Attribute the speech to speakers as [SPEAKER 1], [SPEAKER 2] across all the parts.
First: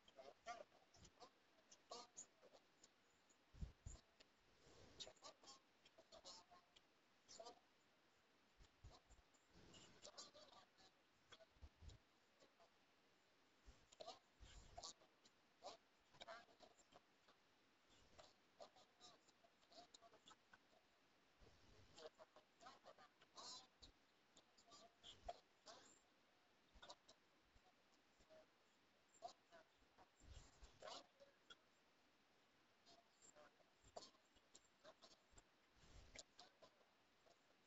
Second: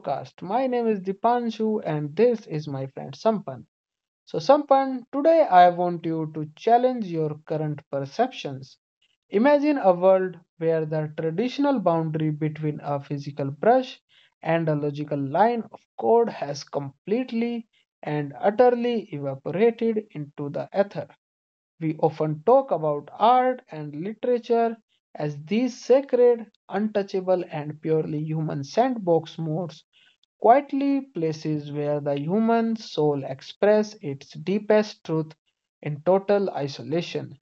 [SPEAKER 1] podcast. My name is Dipanshu, and this is my friend Sampan. So, Sampan, today I want you to challenge your current perceptions. Imagine a world where the traditional boundary between a physical brush and a logical line of code has completely and utterly evaporated into the ether. We often talk about art and literature as these sacred, untouchable, and purely human sandbox modes quietly places where the human soul expresses its deepest truth in total isolation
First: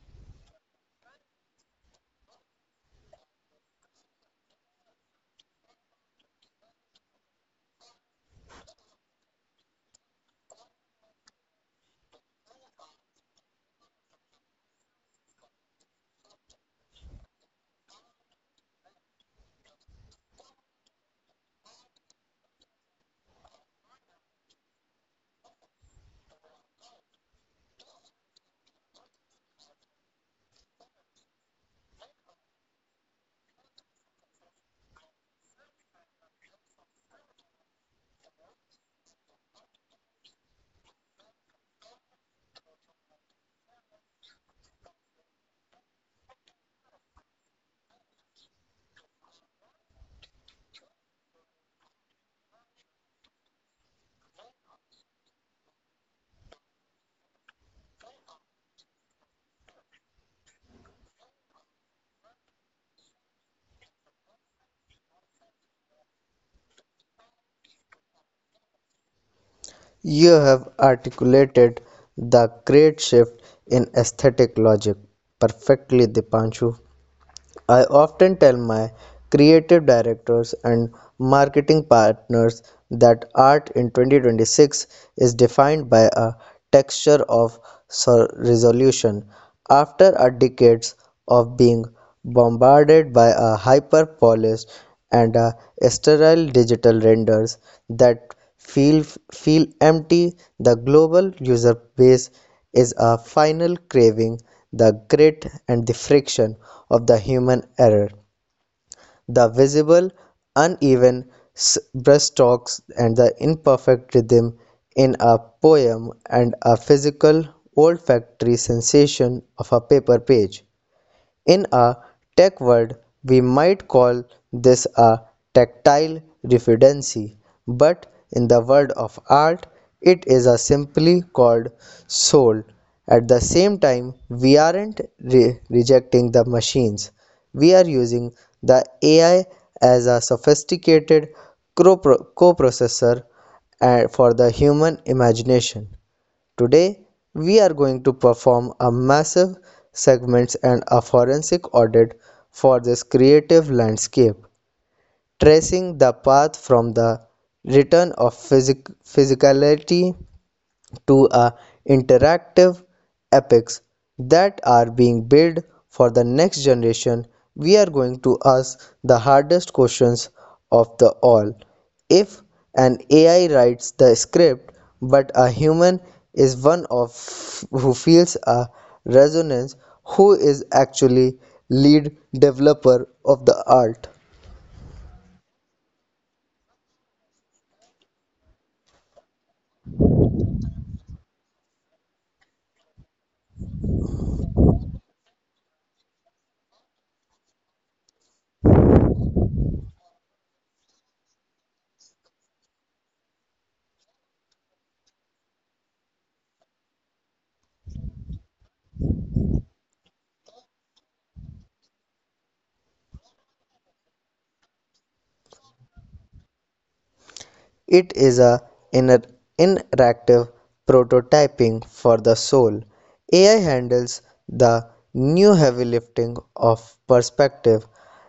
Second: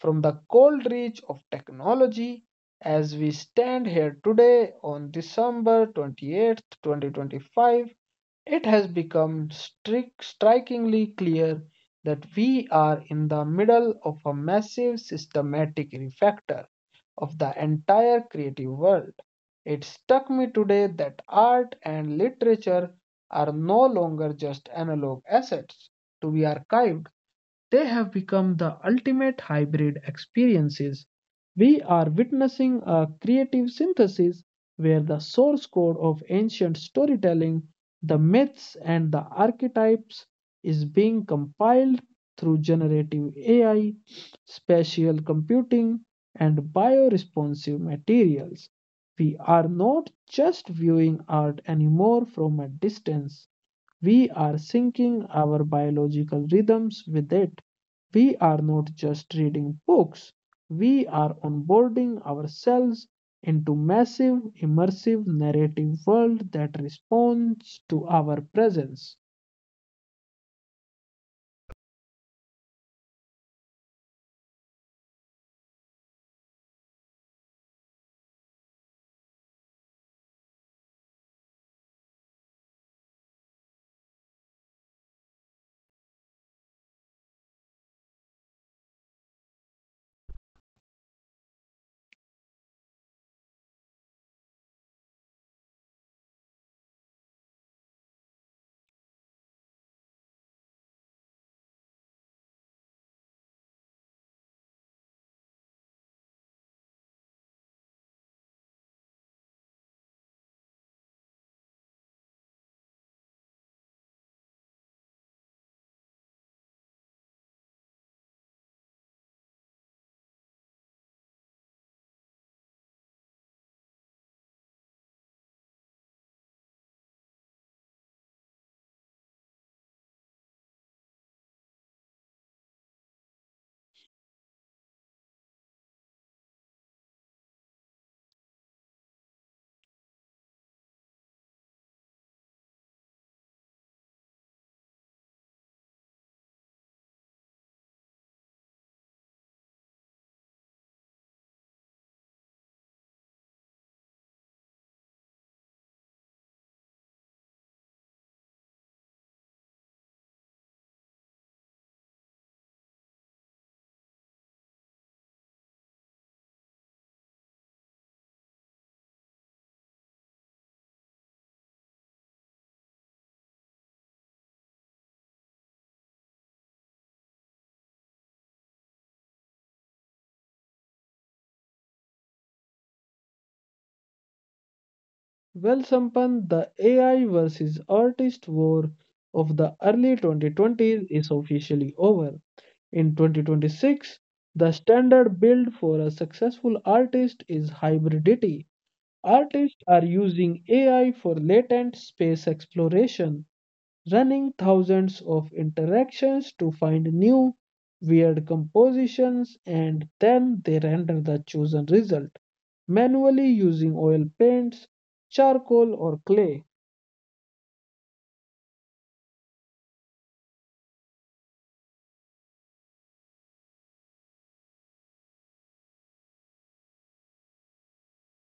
[SPEAKER 1] from the cold reach of technology. As we stand here today on December 28th, 2025, it has become strikingly clear that we are in the middle of a massive systematic refactor of the entire creative world. It struck me today that art and literature are no longer just analog assets to be archived, they have become the ultimate hybrid experiences. We are witnessing a creative synthesis where the source code of ancient storytelling, the myths, and the archetypes is being compiled through generative AI, spatial computing, and bioresponsive materials. We are not just viewing art anymore from a distance. We are syncing our biological rhythms with it. We are not just reading books, we are onboarding ourselves into massive, immersive narrative world that responds to our presence.
[SPEAKER 2] You have articulated the great shift in aesthetic logic perfectly, Dipanshu. I often tell my creative directors and marketing partners that art in 2026 is defined by a texture of resolution. After a decades of being bombarded by a hyper polished and a sterile digital renders that feel empty, the global user base is a final craving the grit and the friction of the human error, the visible uneven brushstrokes and the imperfect rhythm in a poem, and a physical olfactory sensation of a paper page. In a tech word, we might call this a tactile referency, but in the world of art, it is a simply called soul. At the same time, we aren't rejecting the machines. We are using the AI as a sophisticated co-processor for the human imagination. Today, we are going to perform a massive segments and a forensic audit for this creative landscape, tracing the path from the return of physicality to a interactive epics that are being built for the next generation. We are going to ask the hardest questions of the all: if an ai writes the script but a human is one of who feels a resonance, who is actually lead developer of the art?
[SPEAKER 1] Well, Sampan, the AI versus artist war of the early 2020s is officially over. In 2026, the standard build for a successful artist is hybridity. Artists are using AI for latent space exploration, running thousands of interactions to find new, weird compositions, and then they render the chosen result manually using oil paints, charcoal, or clay.
[SPEAKER 2] It is a inner interactive prototyping for the soul. AI handles the new heavy lifting of perspective,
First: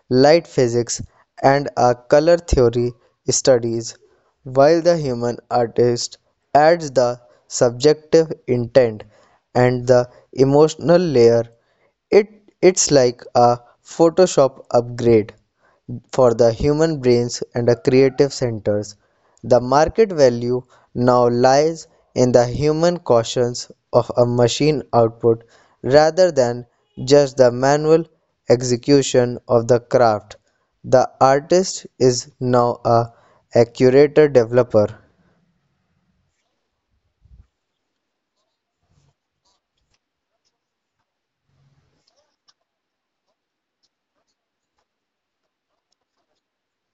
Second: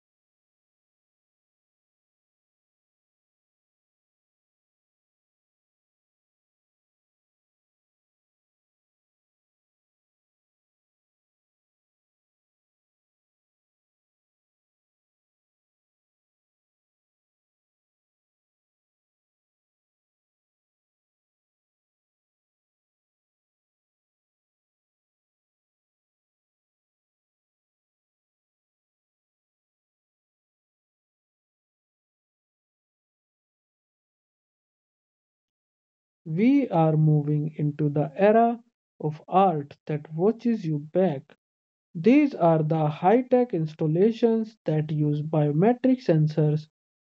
[SPEAKER 2] light physics, and a color theory studies, while the human artist adds the subjective intent and the emotional layer. It, it's like a Photoshop upgrade for the human brains and the creative centers. The market value now lies in the human cautions of a machine output rather than just the manual execution of the craft. The artist is now a curator developer.
[SPEAKER 1] We are moving into the era of art that watches you back. These are the high-tech installations that use biometric sensors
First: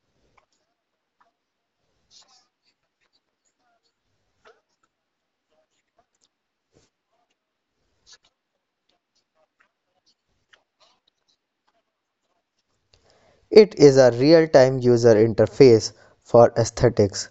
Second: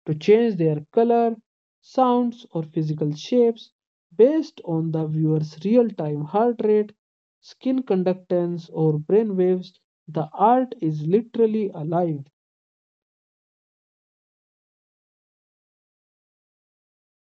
[SPEAKER 1] to change their color, sounds, or physical shapes based on the viewer's real-time heart rate, skin conductance, or brain waves. The art is literally alive.
[SPEAKER 2] It is a real-time user interface for aesthetics.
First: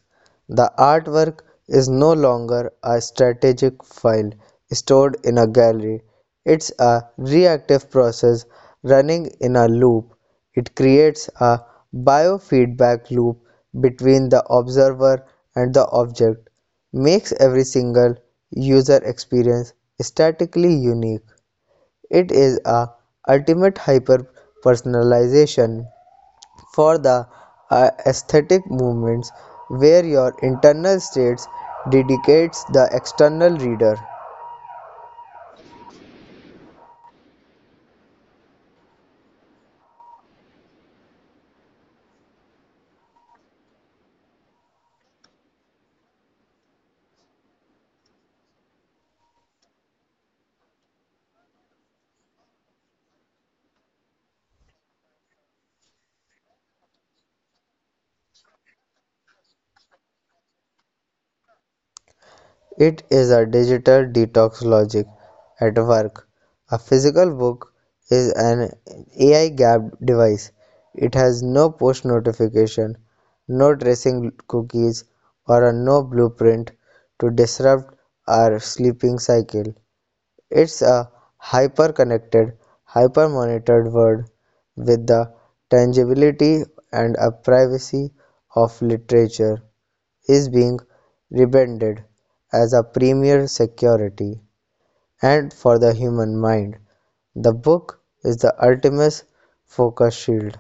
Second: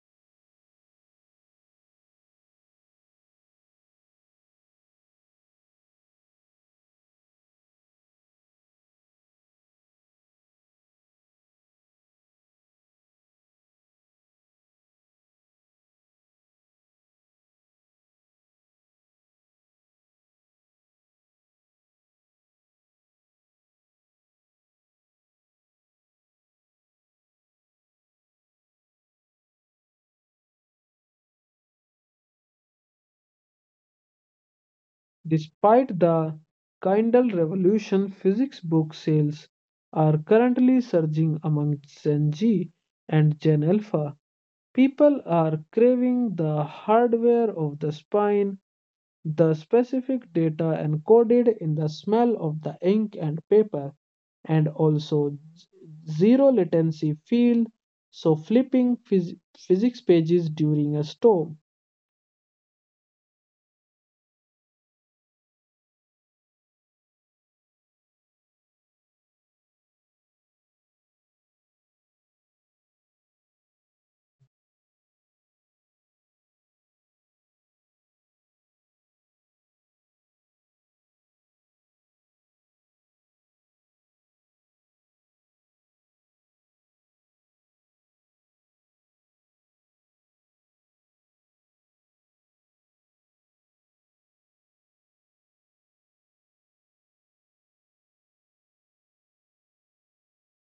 [SPEAKER 2] The artwork is no longer a static file stored in a gallery. It's a reactive process running in a loop. It creates a biofeedback loop between the observer and the object, makes every single user experience statically unique. It is a ultimate hyper personalization for the aesthetic movements, where your internal states dedicates the external reader.
[SPEAKER 1] Despite the Kindle revolution, physics book sales are currently surging among Gen Z and Gen Alpha. People are craving the hardware of the spine, the specific data encoded in the smell of the ink and paper, and also z- zero latency feel. So, flipping physics pages during a storm.
[SPEAKER 2] It is a digital detox logic at work. A physical book is an AI gapped device. It has no push notification, no tracing cookies, or a no blueprint to disrupt our sleeping cycle. It's a hyper-connected, hyper-monitored world with the tangibility and a privacy of literature is being rebranded as a premier security and for the human mind. The book is the ultimate focus shield.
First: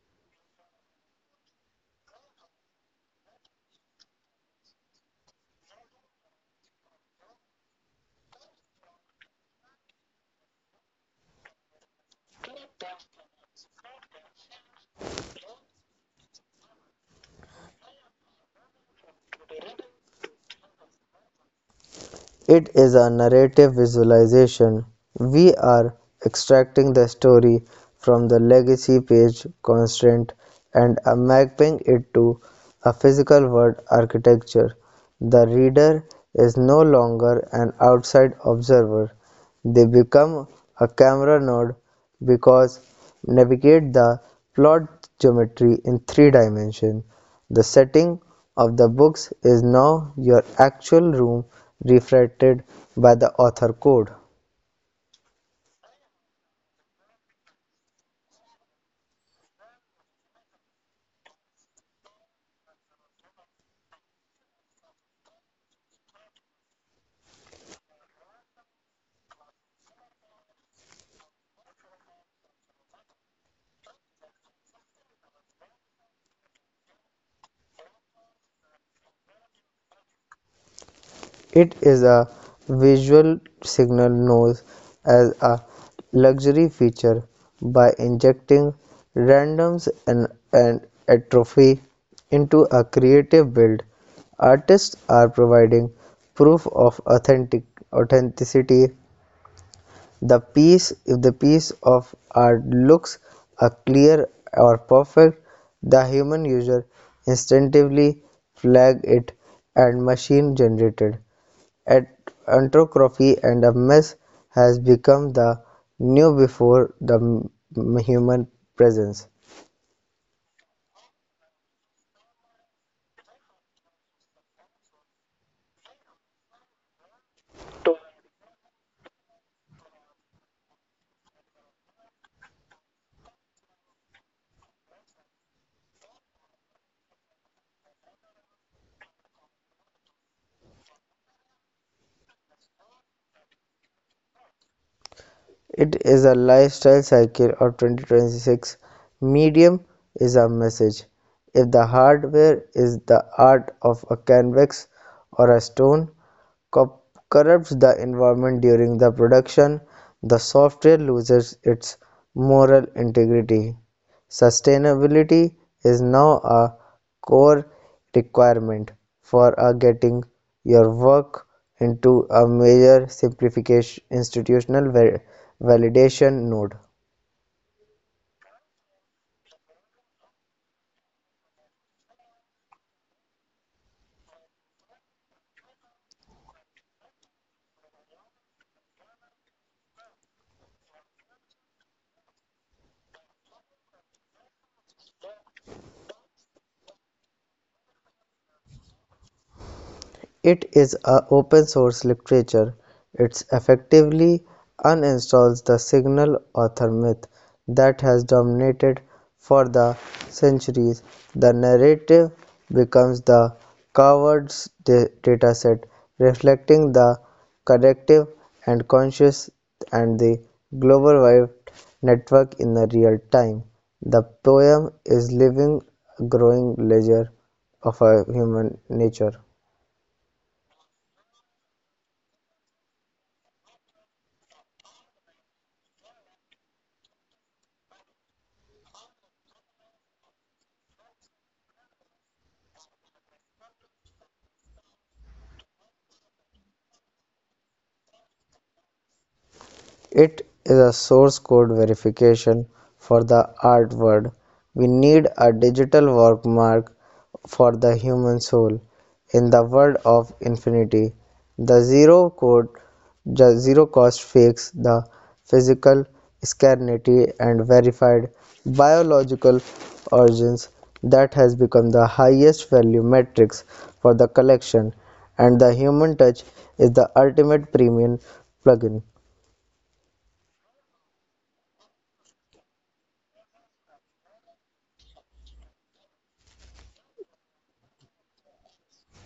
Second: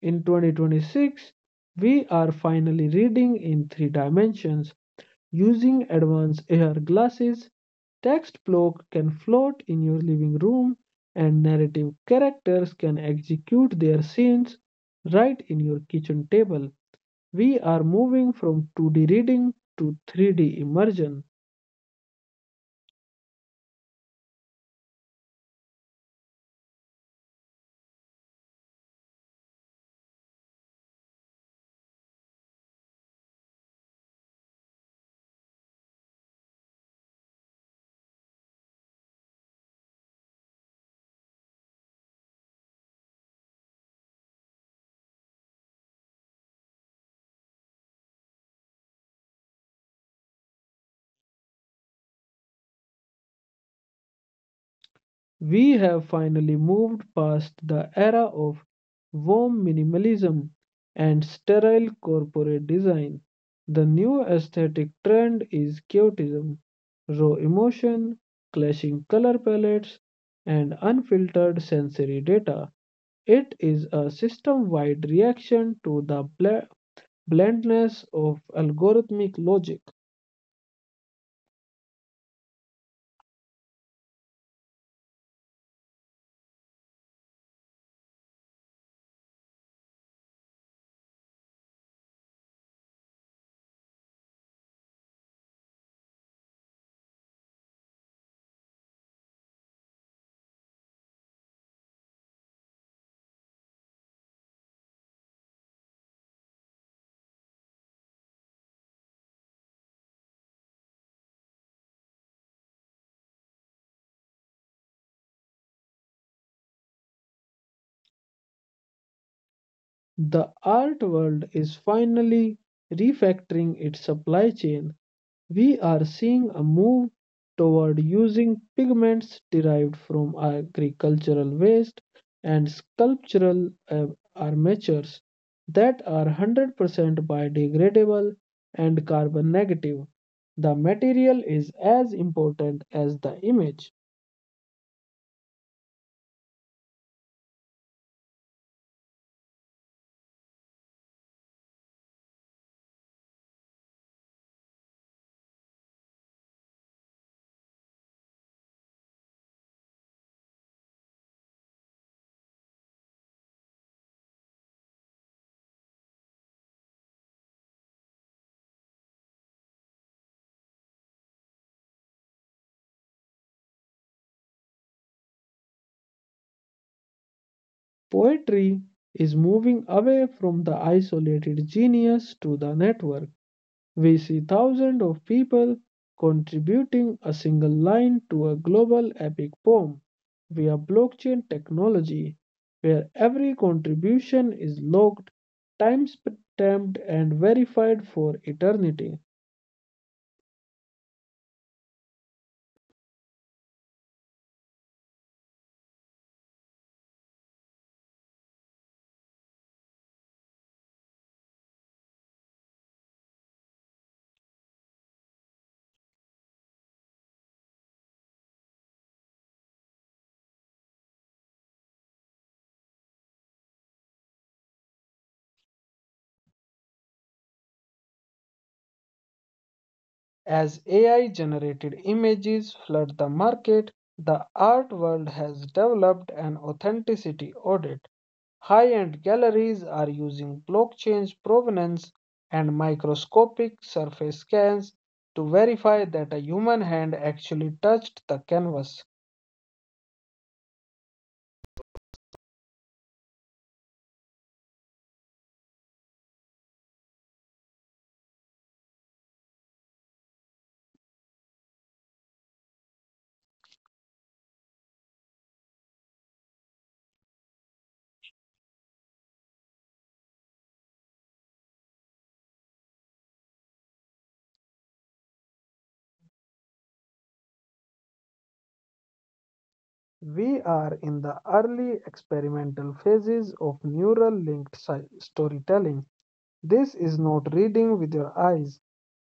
[SPEAKER 1] In 2026, we are finally reading in three dimensions. Using advanced AR glasses, text block can float in your living room and narrative characters can execute their scenes right in your kitchen table. We are moving from 2D reading to 3D immersion.
[SPEAKER 2] It is a narrative visualization; we are extracting the story from the legacy page constant and are mapping it to a physical word architecture. The reader is no longer an outside observer; they become a camera node because navigate the plot geometry in three dimensions. The setting of the books is now your actual room reflected by the author code.
[SPEAKER 1] We have finally moved past the era of warm minimalism and sterile corporate design. The new aesthetic trend is chaotism, raw emotion, clashing color palettes, and unfiltered sensory data. It is a system wide reaction to the blandness of algorithmic logic.
[SPEAKER 2] It is a visual signal known as a luxury feature by injecting randoms and atrophy into a creative build. Artists are providing proof of authenticity. The piece If the piece of art looks a clear or perfect, the human user instinctively flag it and machine generated at anthropography and a mess has become the new before the human presence.
[SPEAKER 1] The art world is finally refactoring its supply chain. We are seeing a move toward using pigments derived from agricultural waste and sculptural armatures that are 100% biodegradable and carbon negative. The material is as important as the image.
[SPEAKER 2] It is a lifestyle cycle of 2026. Medium is a message. If the hardware is the art of a canvas or a stone, corrupts the environment during the production, the software loses its moral integrity. Sustainability is now a core requirement for a getting your work into a major simplification institutional validation node.
[SPEAKER 1] Poetry is moving away from the isolated genius to the network. We see thousands of people contributing a single line to a global epic poem via blockchain technology, where every contribution is logged, timestamped, and verified for eternity.
[SPEAKER 2] It is a open source literature. It effectively uninstalls the single author myth that has dominated for the centuries. The narrative becomes the covered dataset, reflecting the collective and conscious and the global wide network in the real time. The poem is living, growing ledger of a human nature.
[SPEAKER 1] As AI generated images flood the market, the art world has developed an authenticity audit. High-end galleries are using blockchain provenance and microscopic surface scans to verify that a human hand actually touched the canvas.
[SPEAKER 2] It is a source code verification for the artwork. We need a digital workmark for the human soul. In the world of infinity, the zero code the zero cost fix the physical scarcity and verified biological origins that has become the highest value metrics for the collection, and the human touch is the ultimate premium plugin.
[SPEAKER 1] We are in the early experimental phases of neural linked storytelling. This is not reading with your eyes.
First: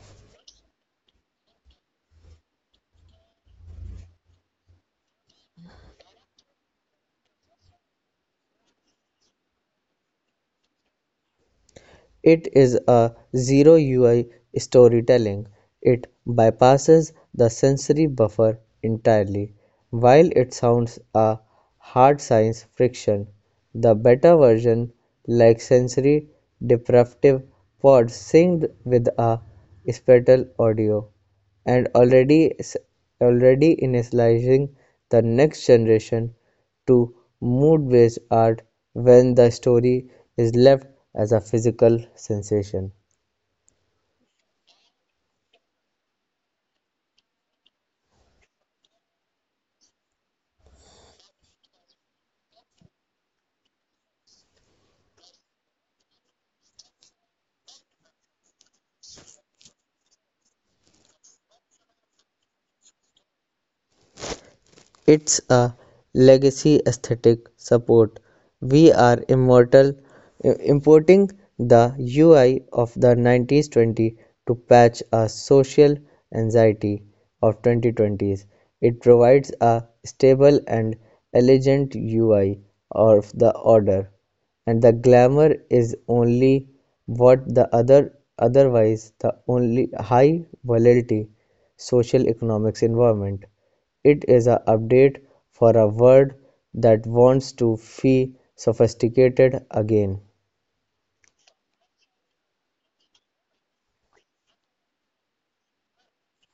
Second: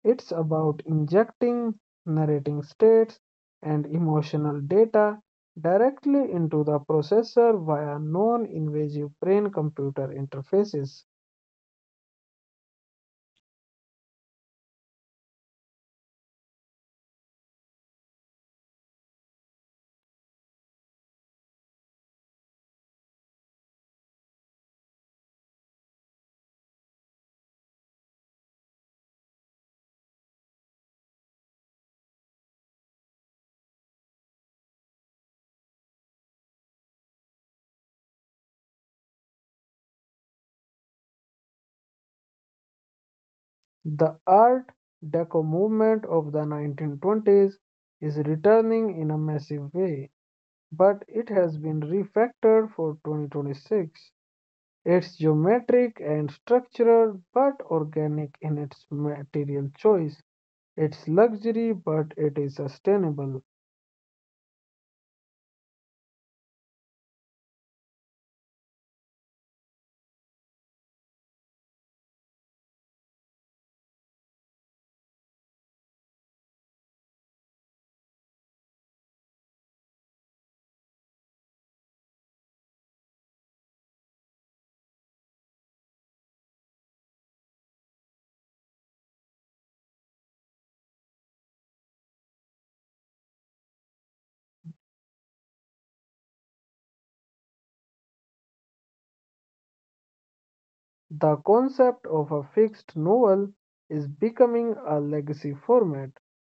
[SPEAKER 1] It's about injecting narrating states and emotional data directly into the processor via non invasive brain computer interfaces.
[SPEAKER 2] It is a zero-UI storytelling; it bypasses the sensory buffer entirely. While it sounds a hard science friction, the beta version, like sensory deprived pods synced with a spatial audio, and already initializing the next generation to mood-based art, when the story is left as a physical sensation.
[SPEAKER 1] The Art Deco movement of the 1920s is returning in a massive way, but it has been refactored for 2026. It's geometric and structural, but organic in its material choice. It's luxury, but it is sustainable.
[SPEAKER 2] It's a legacy aesthetic support. We are immortal importing the UI of the 90s-20 to patch a social anxiety of 2020s. It provides a stable and elegant UI of the order, and the glamour is only what the other otherwise the only high volatility social economics environment. It is an update for a word that wants to fee sophisticated again.
[SPEAKER 1] The concept of a fixed novel is becoming a legacy format.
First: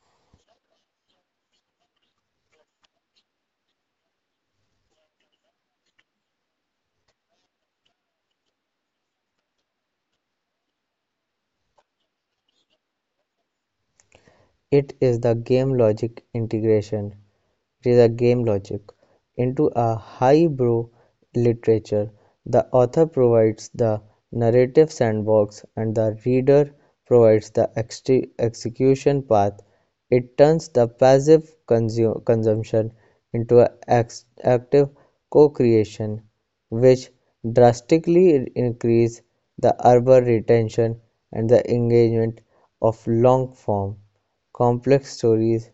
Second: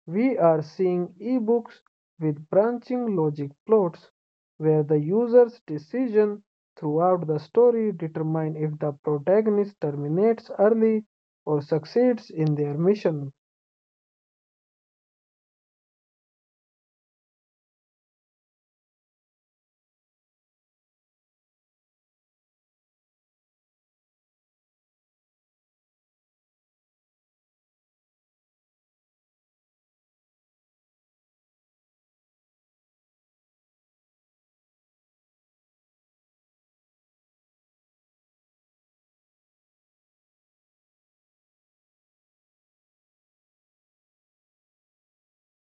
[SPEAKER 1] We are seeing ebooks with branching logic plots where the user's decision throughout the story determine if the protagonist terminates early or succeeds in their mission.
[SPEAKER 2] It is the game logic integration. It is a (game logic) into a highbrow literature; the author provides the narrative sandbox and the reader provides the ex execution path. It turns the passive consumption into an ex active co-creation, which drastically increases the urban retention and the engagement of long-form complex stories.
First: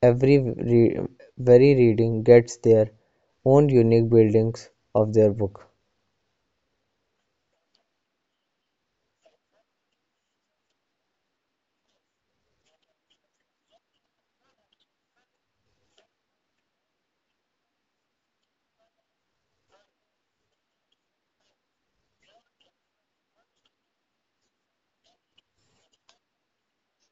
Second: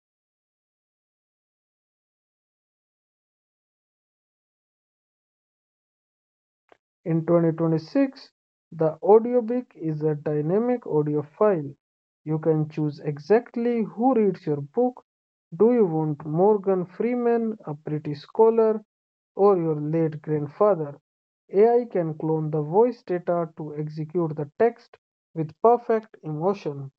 [SPEAKER 2] Every very reading gets their own unique buildings of their book.
[SPEAKER 1] In 2026, the audiobook is a dynamic audio file. You can choose exactly who reads your book. Do you want Morgan Freeman, a British scholar, or your late grandfather? AI can clone the voice data to execute the text with perfect emotion.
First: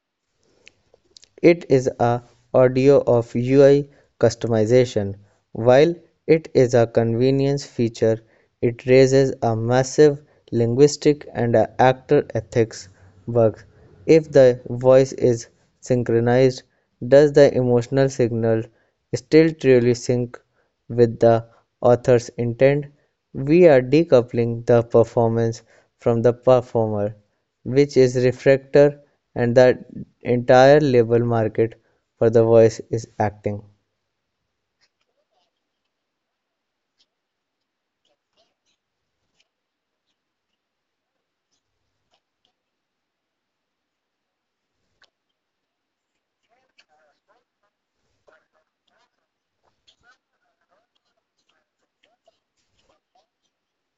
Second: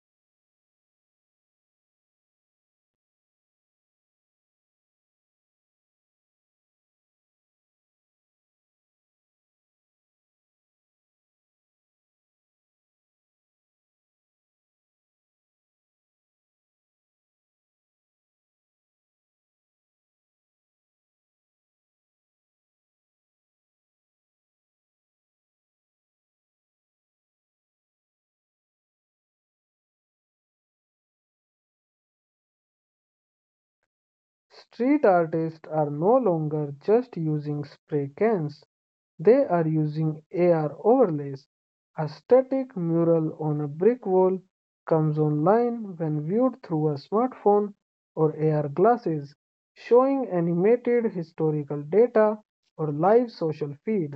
[SPEAKER 2] It is a audio of UI customization. While it is a convenience feature, it raises a massive linguistic and a actor ethics bug. If the voice is synchronized, does the emotional signal still truly sync with the author's intent? We are decoupling the performance from the performer, which is refractor and the entire label market for the voice is acting.
[SPEAKER 1] Street artists are no longer just using spray cans, they are using AR overlays. A static mural on a brick wall comes online when viewed through a smartphone or AR glasses, showing animated historical data or live social feed.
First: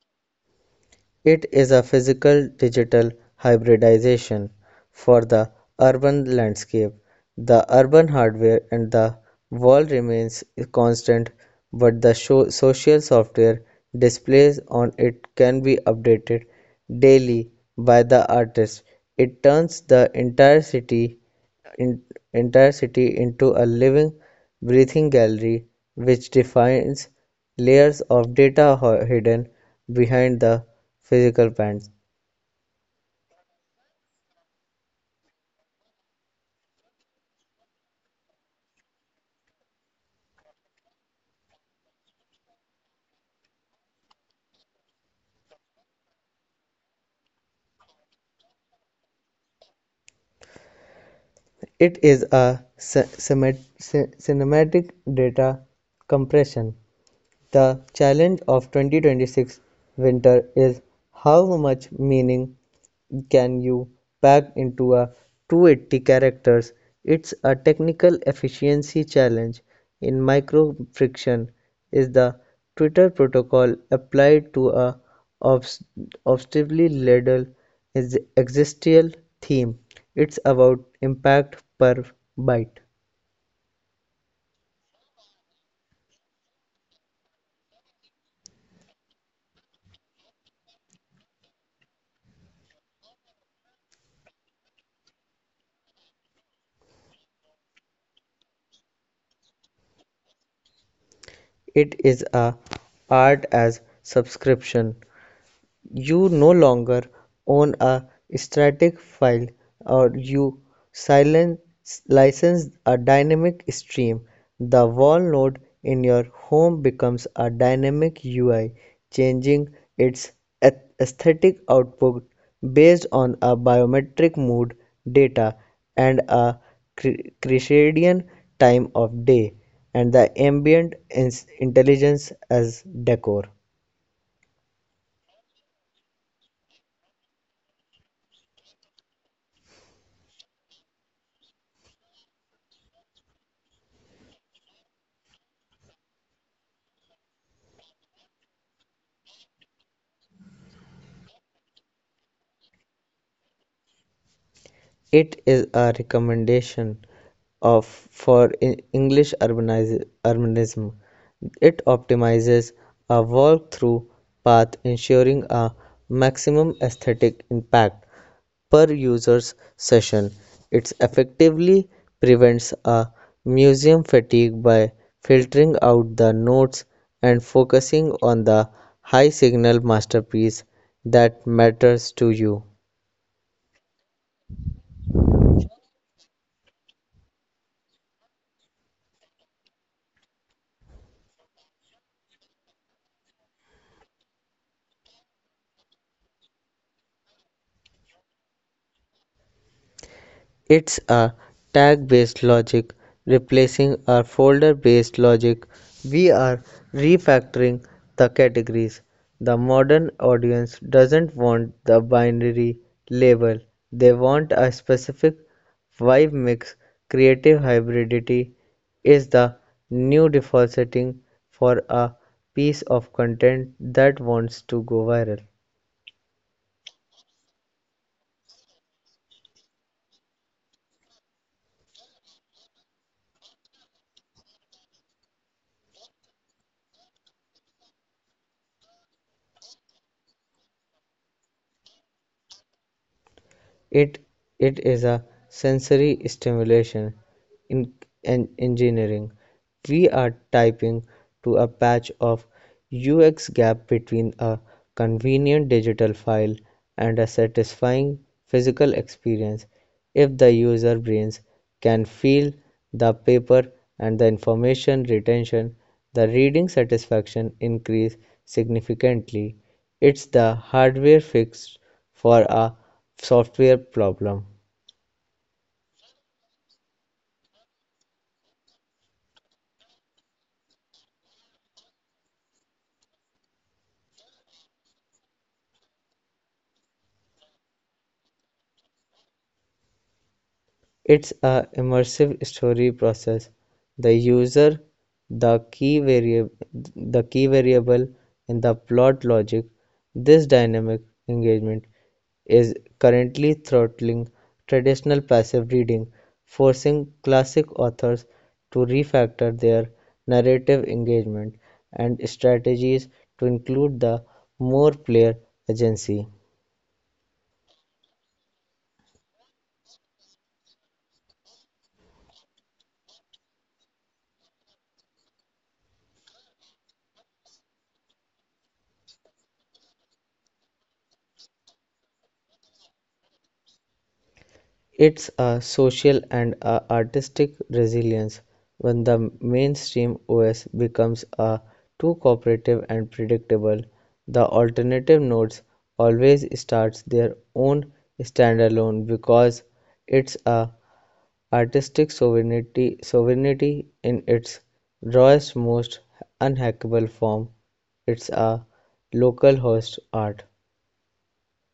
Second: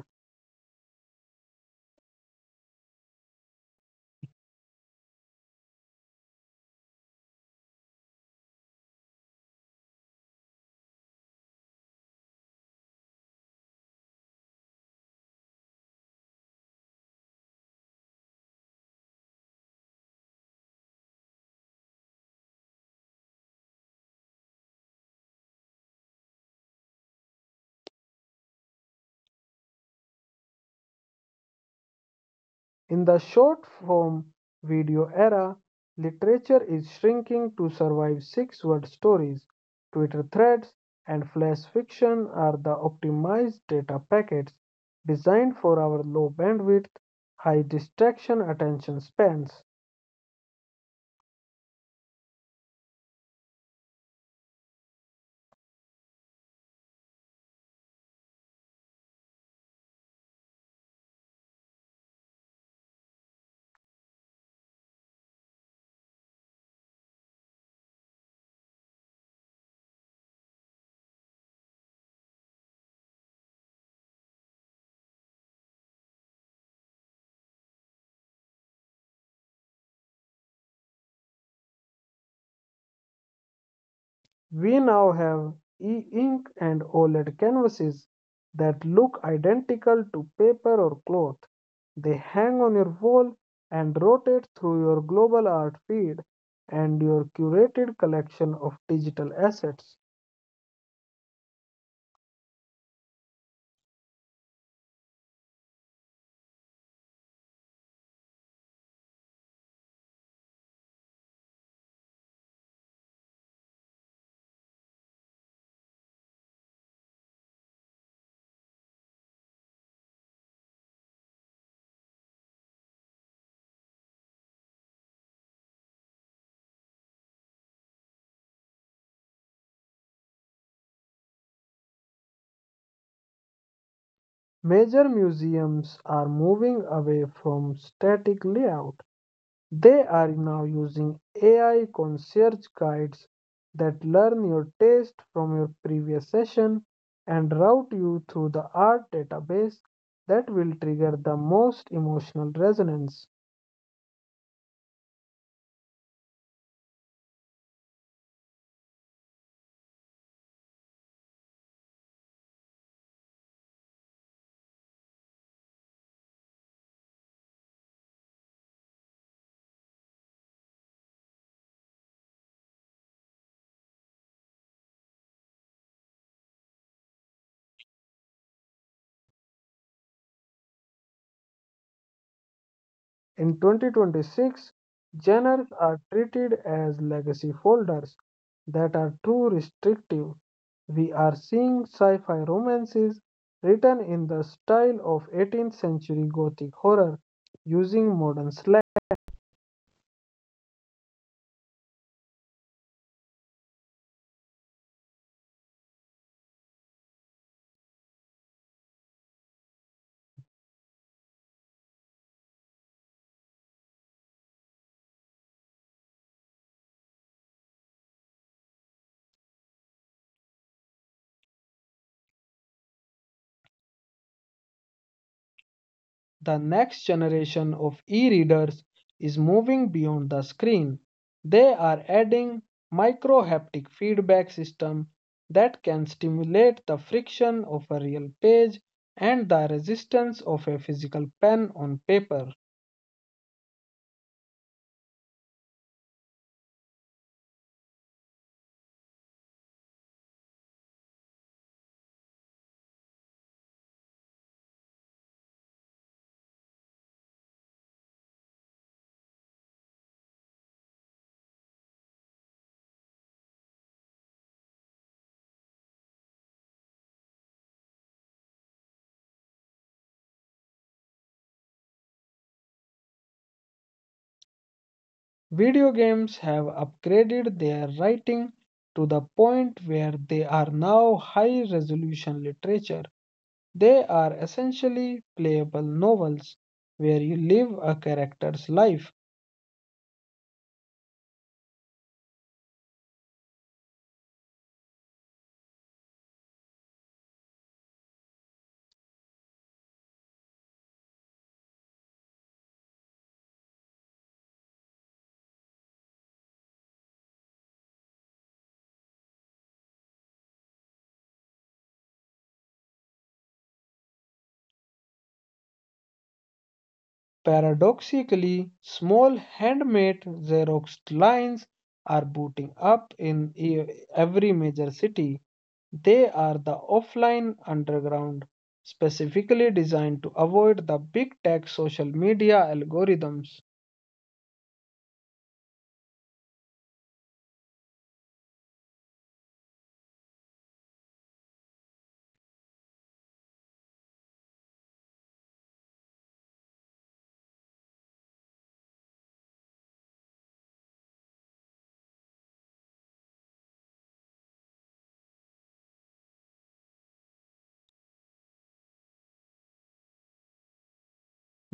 [SPEAKER 2] It is a physical-digital hybridization for the urban landscape; the urban hardware and the wall remains constant, but the social software displays on it can be updated daily by the artist. It turns the entire city in, entire city into a living, breathing gallery which defines layers of data hidden behind the physical bands.
[SPEAKER 1] In the short form video era, literature is shrinking to survive six word stories. Twitter threads and flash fiction are the optimized data packets designed for our low bandwidth, high distraction attention spans.
[SPEAKER 2] It is a ci- cinemat- cinematic data compression. The challenge of 2026 winter is how much meaning can you pack into a 280 characters. It's a technical efficiency challenge in microfriction is the Twitter protocol applied to a obs- obsessively ladle is existential theme. It's about impact per byte.
[SPEAKER 1] We now have e-ink and OLED canvases that look identical to paper or cloth. They hang on your wall and rotate through your global art feed and your curated collection of digital assets.
[SPEAKER 2] It is a art as subscription. You no longer own a static file, or you silence, license a dynamic stream. The wall node in your home becomes a dynamic UI, changing its aesthetic output based on a biometric mood data and a circadian time of day and the ambient intelligence as decor.
[SPEAKER 1] Major museums are moving away from static layout. They are now using AI concierge guides that learn your taste from your previous session and route you through the art database that will trigger the most emotional resonance.
[SPEAKER 2] It is a recommendation of for English urbanism. It optimizes a walk-through path, ensuring a maximum aesthetic impact per user's session. It effectively prevents a museum fatigue by filtering out the notes and focusing on the high signal masterpiece that matters to you.
[SPEAKER 1] In 2026, genres are treated as legacy folders that are too restrictive. We are seeing sci fi romances written in the style of 18th century Gothic horror using modern slang.
[SPEAKER 2] It's a tag-based logic replacing our folder-based logic. We are refactoring the categories. The modern audience doesn't want the binary label. They want a specific vibe mix. Creative hybridity is the new default setting for a piece of content that wants to go viral.
[SPEAKER 1] The next generation of e-readers is moving beyond the screen. They are adding micro-haptic feedback system that can stimulate the friction of a real page and the resistance of a physical pen on paper.
[SPEAKER 2] It it is a sensory stimulation in, in engineering. We are typing to a patch of UX gap between a convenient digital file and a satisfying physical experience. If the user brains can feel the paper and the information retention, the reading satisfaction increase significantly. It's the hardware fix for a software problem.
[SPEAKER 1] Video games have upgraded their writing to the point where they are now high-resolution literature. They are essentially playable novels where you live a character's life.
[SPEAKER 2] It's a immersive story process, the user the key variable, the key variable in the plot logic. This dynamic engagement is currently throttling traditional passive reading, forcing classic authors to refactor their narrative engagement and strategies to include the more player agency.
[SPEAKER 1] Paradoxically, small handmade Xerox lines are booting up in every major city. They are the offline underground, specifically designed to avoid the big tech social media algorithms.
[SPEAKER 2] It's a social and a artistic resilience when the mainstream OS becomes a too cooperative and predictable. The alternative nodes always starts their own standalone, because it's a artistic sovereignty in its rawest most unhackable form. It's a local host art.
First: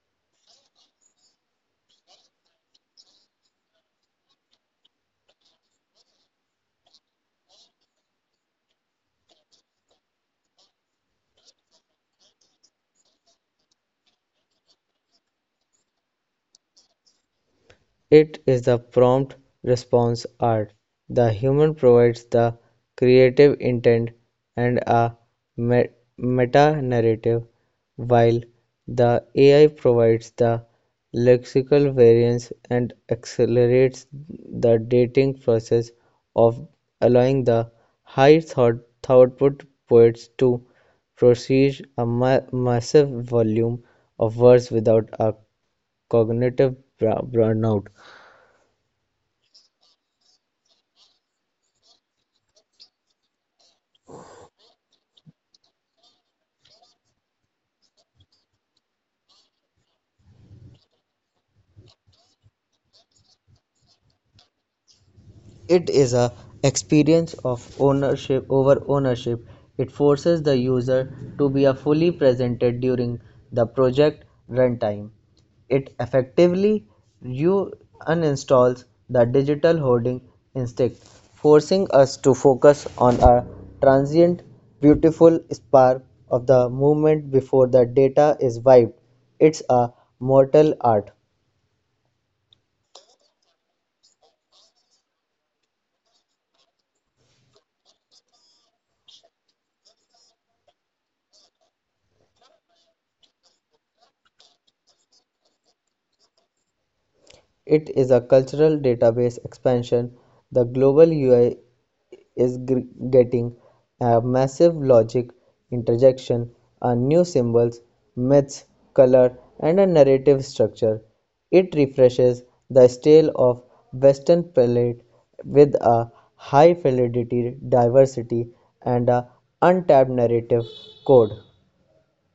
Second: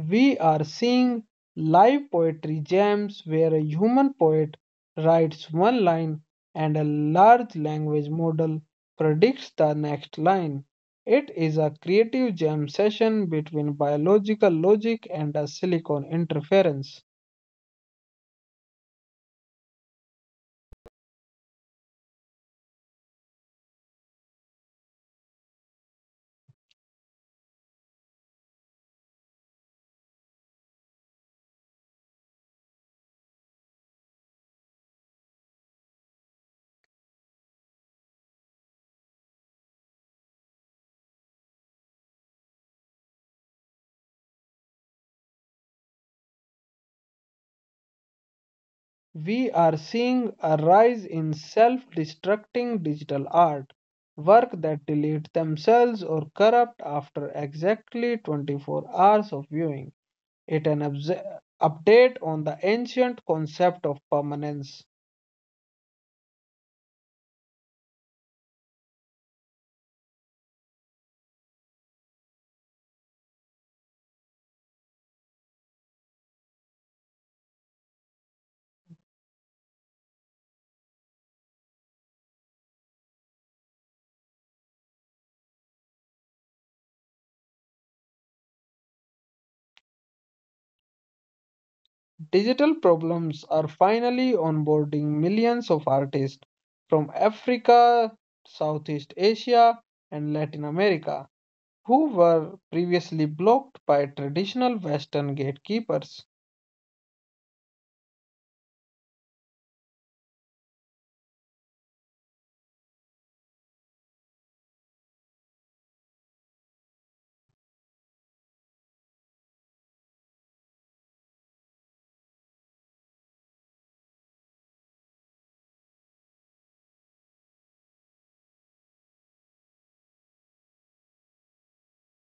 [SPEAKER 1] We are seeing live poetry jams where a human poet writes one line and a large language model predicts the next line. It is a creative jam session between biological logic and a silicon interference.
[SPEAKER 2] It is the prompt-response art: the human provides the creative intent and a meta-narrative, while the AI provides the lexical variants and accelerates the dating process of allowing the high thought output poets to produce a ma massive volume of words without a cognitive burnout.
[SPEAKER 1] We are seeing a rise in self destructing digital art, work that delete themselves or corrupt after exactly 24 hours of viewing. It an update on the ancient concept of permanence.
[SPEAKER 2] It is a experience of ownership over ownership. It forces the user to be a fully presented during the project runtime. It effectively you uninstalls the digital hoarding instinct, forcing us to focus on a transient beautiful spark of the movement before the data is wiped. It's a mortal art.
[SPEAKER 1] Digital problems are finally onboarding millions of artists from Africa, Southeast Asia, and Latin America who were previously blocked by traditional Western gatekeepers.
[SPEAKER 2] It is a cultural database expansion. The global ui is getting a massive logic interjection, a new symbols, myths, color, and a narrative structure. It refreshes the style of Western palette with a high fidelity diversity and a untapped narrative code.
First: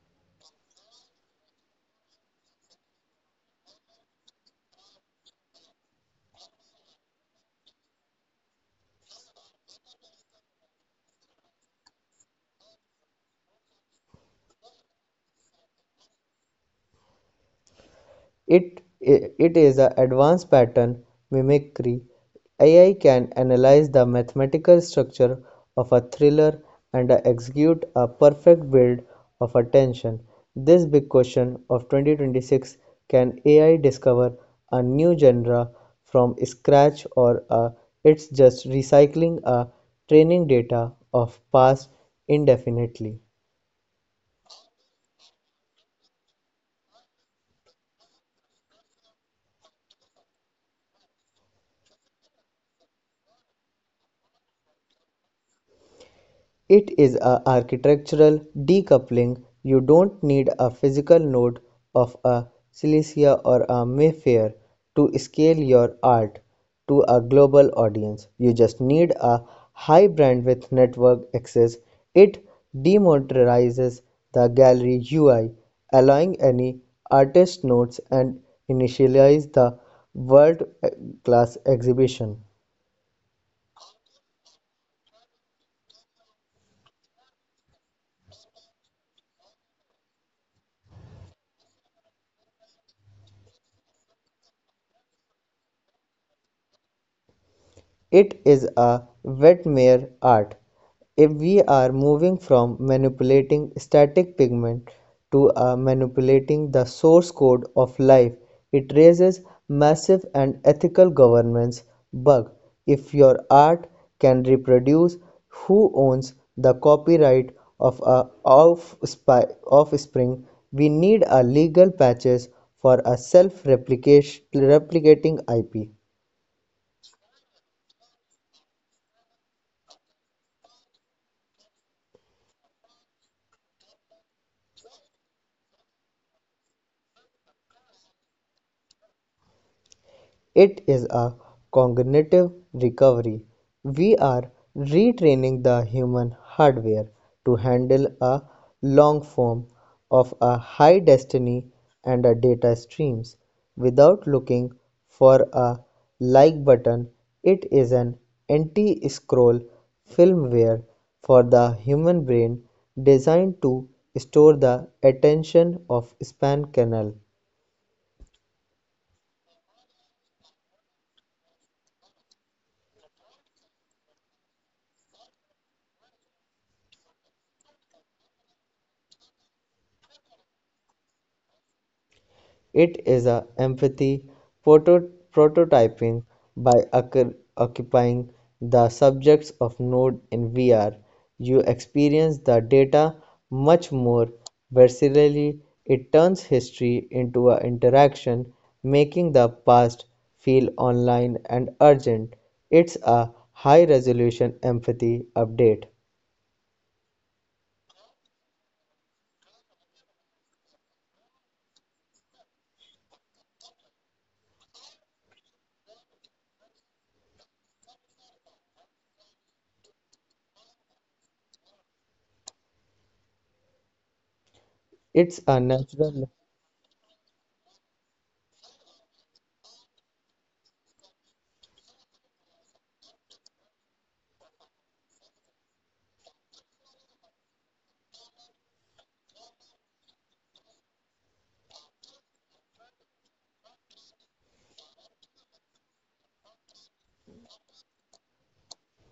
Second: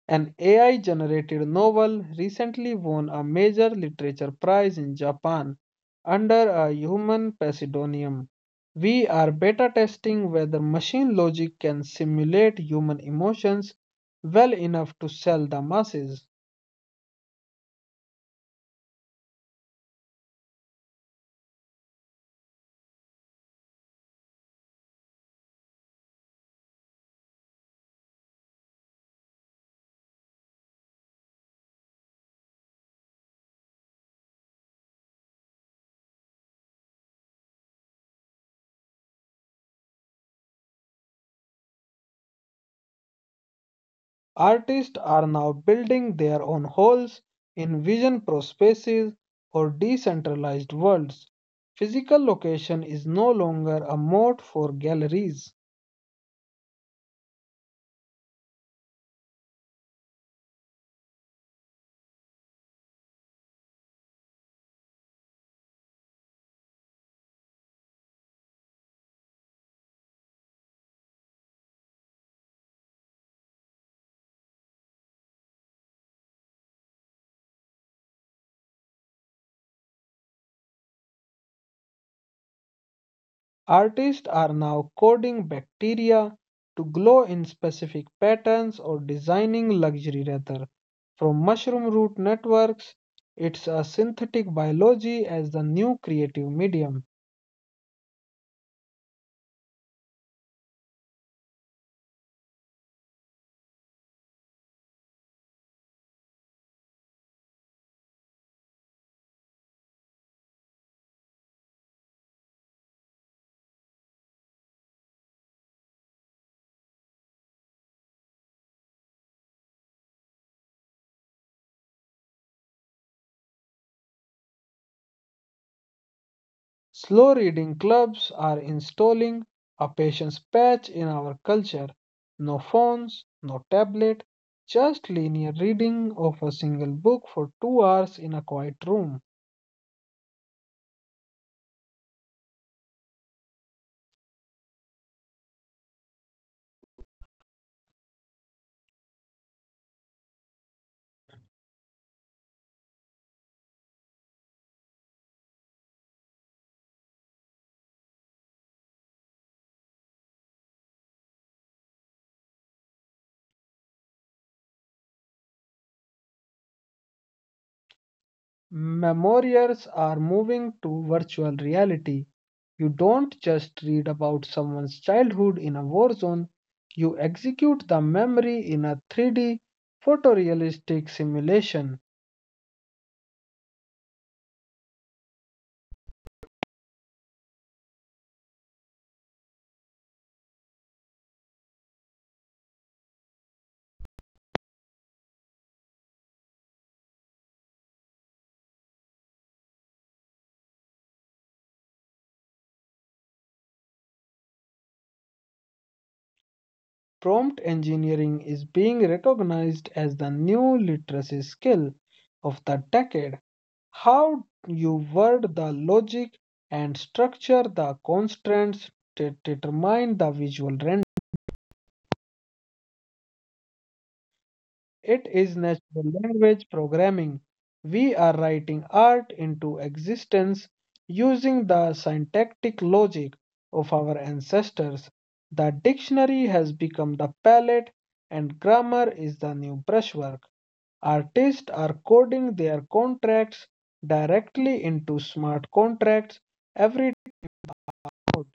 [SPEAKER 1] An AI generated novel recently won a major literature prize in Japan under a human pseudonym. We are beta testing whether machine logic can simulate human emotions well enough to sell the masses.
[SPEAKER 2] It is an advanced pattern mimicry. AI can analyze the mathematical structure of a thriller and execute a perfect build of a tension. This big question of 2026: can AI discover a new genre from scratch, or it's just recycling a training data of past indefinitely?
[SPEAKER 1] Artists are now building their own holes in vision prospaces or decentralized worlds. Physical location is no longer a moat for galleries.
[SPEAKER 2] It is a architectural decoupling; you don't need a physical node of a Silesia or a Mayfair to scale your art to a global audience. You just need a high-bandwidth network access. It democratizes the gallery UI, allowing any artist nodes and initialize the world-class exhibition.
[SPEAKER 1] Artists are now coding bacteria to glow in specific patterns or designing luxury leather from mushroom root networks. It's a synthetic biology as the new creative medium.
[SPEAKER 2] It is a wet mere art. If we are moving from manipulating static pigment to a manipulating the source code of life, it raises massive and ethical governance bug. If your art can reproduce, who owns the copyright of a offspring? We need a legal patches for a self-replicating IP.
[SPEAKER 1] Slow reading clubs are installing a patience patch in our culture. No phones, no tablet, just linear reading of a single book for 2 hours in a quiet room.
[SPEAKER 2] It is a cognitive recovery. We are retraining the human hardware to handle a long form of a high destiny and a data streams without looking for a like button. It is an anti scroll firmware for the human brain, designed to store the attention of span canal.
[SPEAKER 1] Memorials are moving to virtual reality. You don't just read about someone's childhood in a war zone, you execute the memory in a 3D photorealistic simulation.
[SPEAKER 2] It is a empathy prototyping by occupying the subjects of node in VR. You experience the data much more viscerally. It turns history into an interaction, making the past feel online and urgent. It's a high resolution empathy update.
[SPEAKER 1] Prompt engineering is being recognized as the new literacy skill of the decade. How you word the logic and structure the constraints to determine the visual render.
[SPEAKER 2] It's a
[SPEAKER 1] It is
[SPEAKER 2] natural.
[SPEAKER 1] natural language programming. We are writing art into existence using the syntactic logic of our ancestors. The dictionary has become the palette, and grammar is the new brushwork. Artists are coding their contracts directly into smart contracts. Every note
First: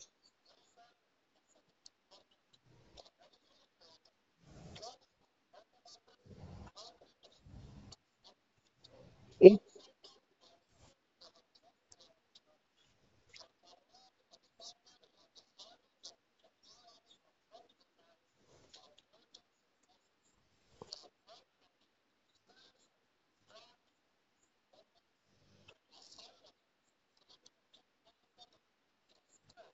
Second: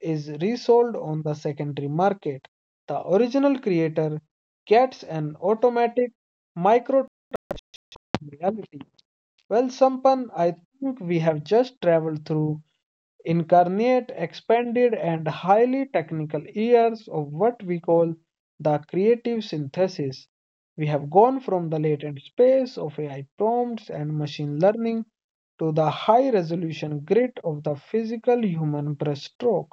[SPEAKER 1] is resold on the secondary market. The original creator gets an automatic micro Reality. Well, Sampan, I think we have just traveled through incarnate, expanded, and highly technical years of what we call the creative synthesis. We have gone from the latent space of AI prompts and machine learning to the high resolution grid of the physical human brushstroke.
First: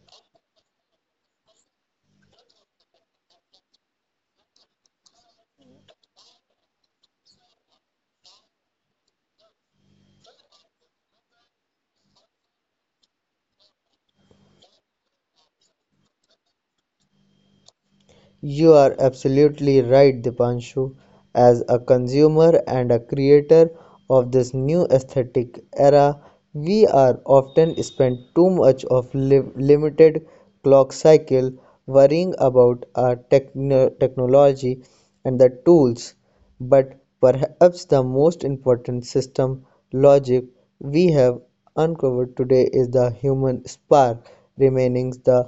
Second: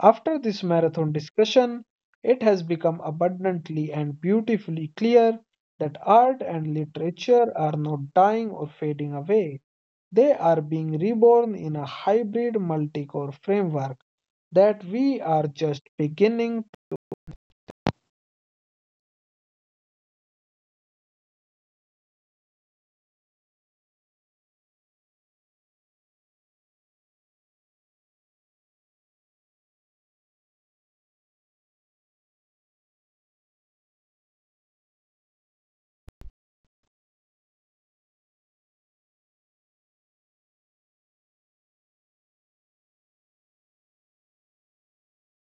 [SPEAKER 1] After this marathon discussion, it has become abundantly and beautifully clear that art and literature are not dying or fading away. They are being reborn in a hybrid multi core framework that we are just beginning.
[SPEAKER 2] You are absolutely right, Dipanshu. As a consumer and a creator of this new aesthetic era, we are often spend too much of limited clock cycle worrying about our technology and the tools, but perhaps the most important system logic we have uncovered today is the human spark remaining the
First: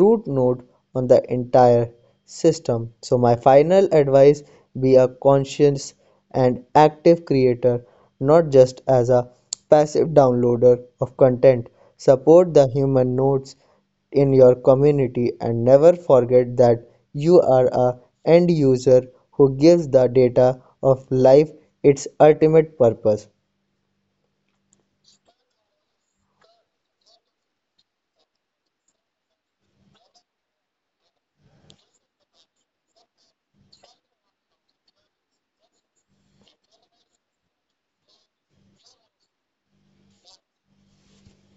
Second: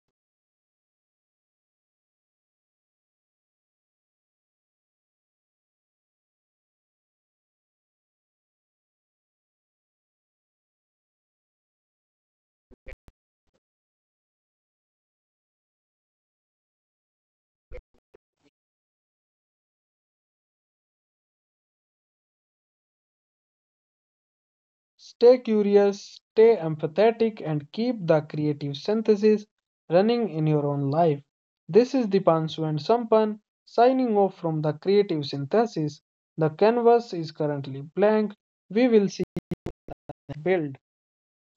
[SPEAKER 2] root node on the entire system. So my final advice: be a conscious and active creator, not just as a passive downloader of content. Support the human nodes in your community and never forget that you are a end user who gives the data of life its ultimate purpose.
[SPEAKER 1] Stay curious, stay empathetic, and keep the creative synthesis running in your own life. This is Dipanshu and Sampan signing off from the creative synthesis. The canvas is currently blank. We will see build.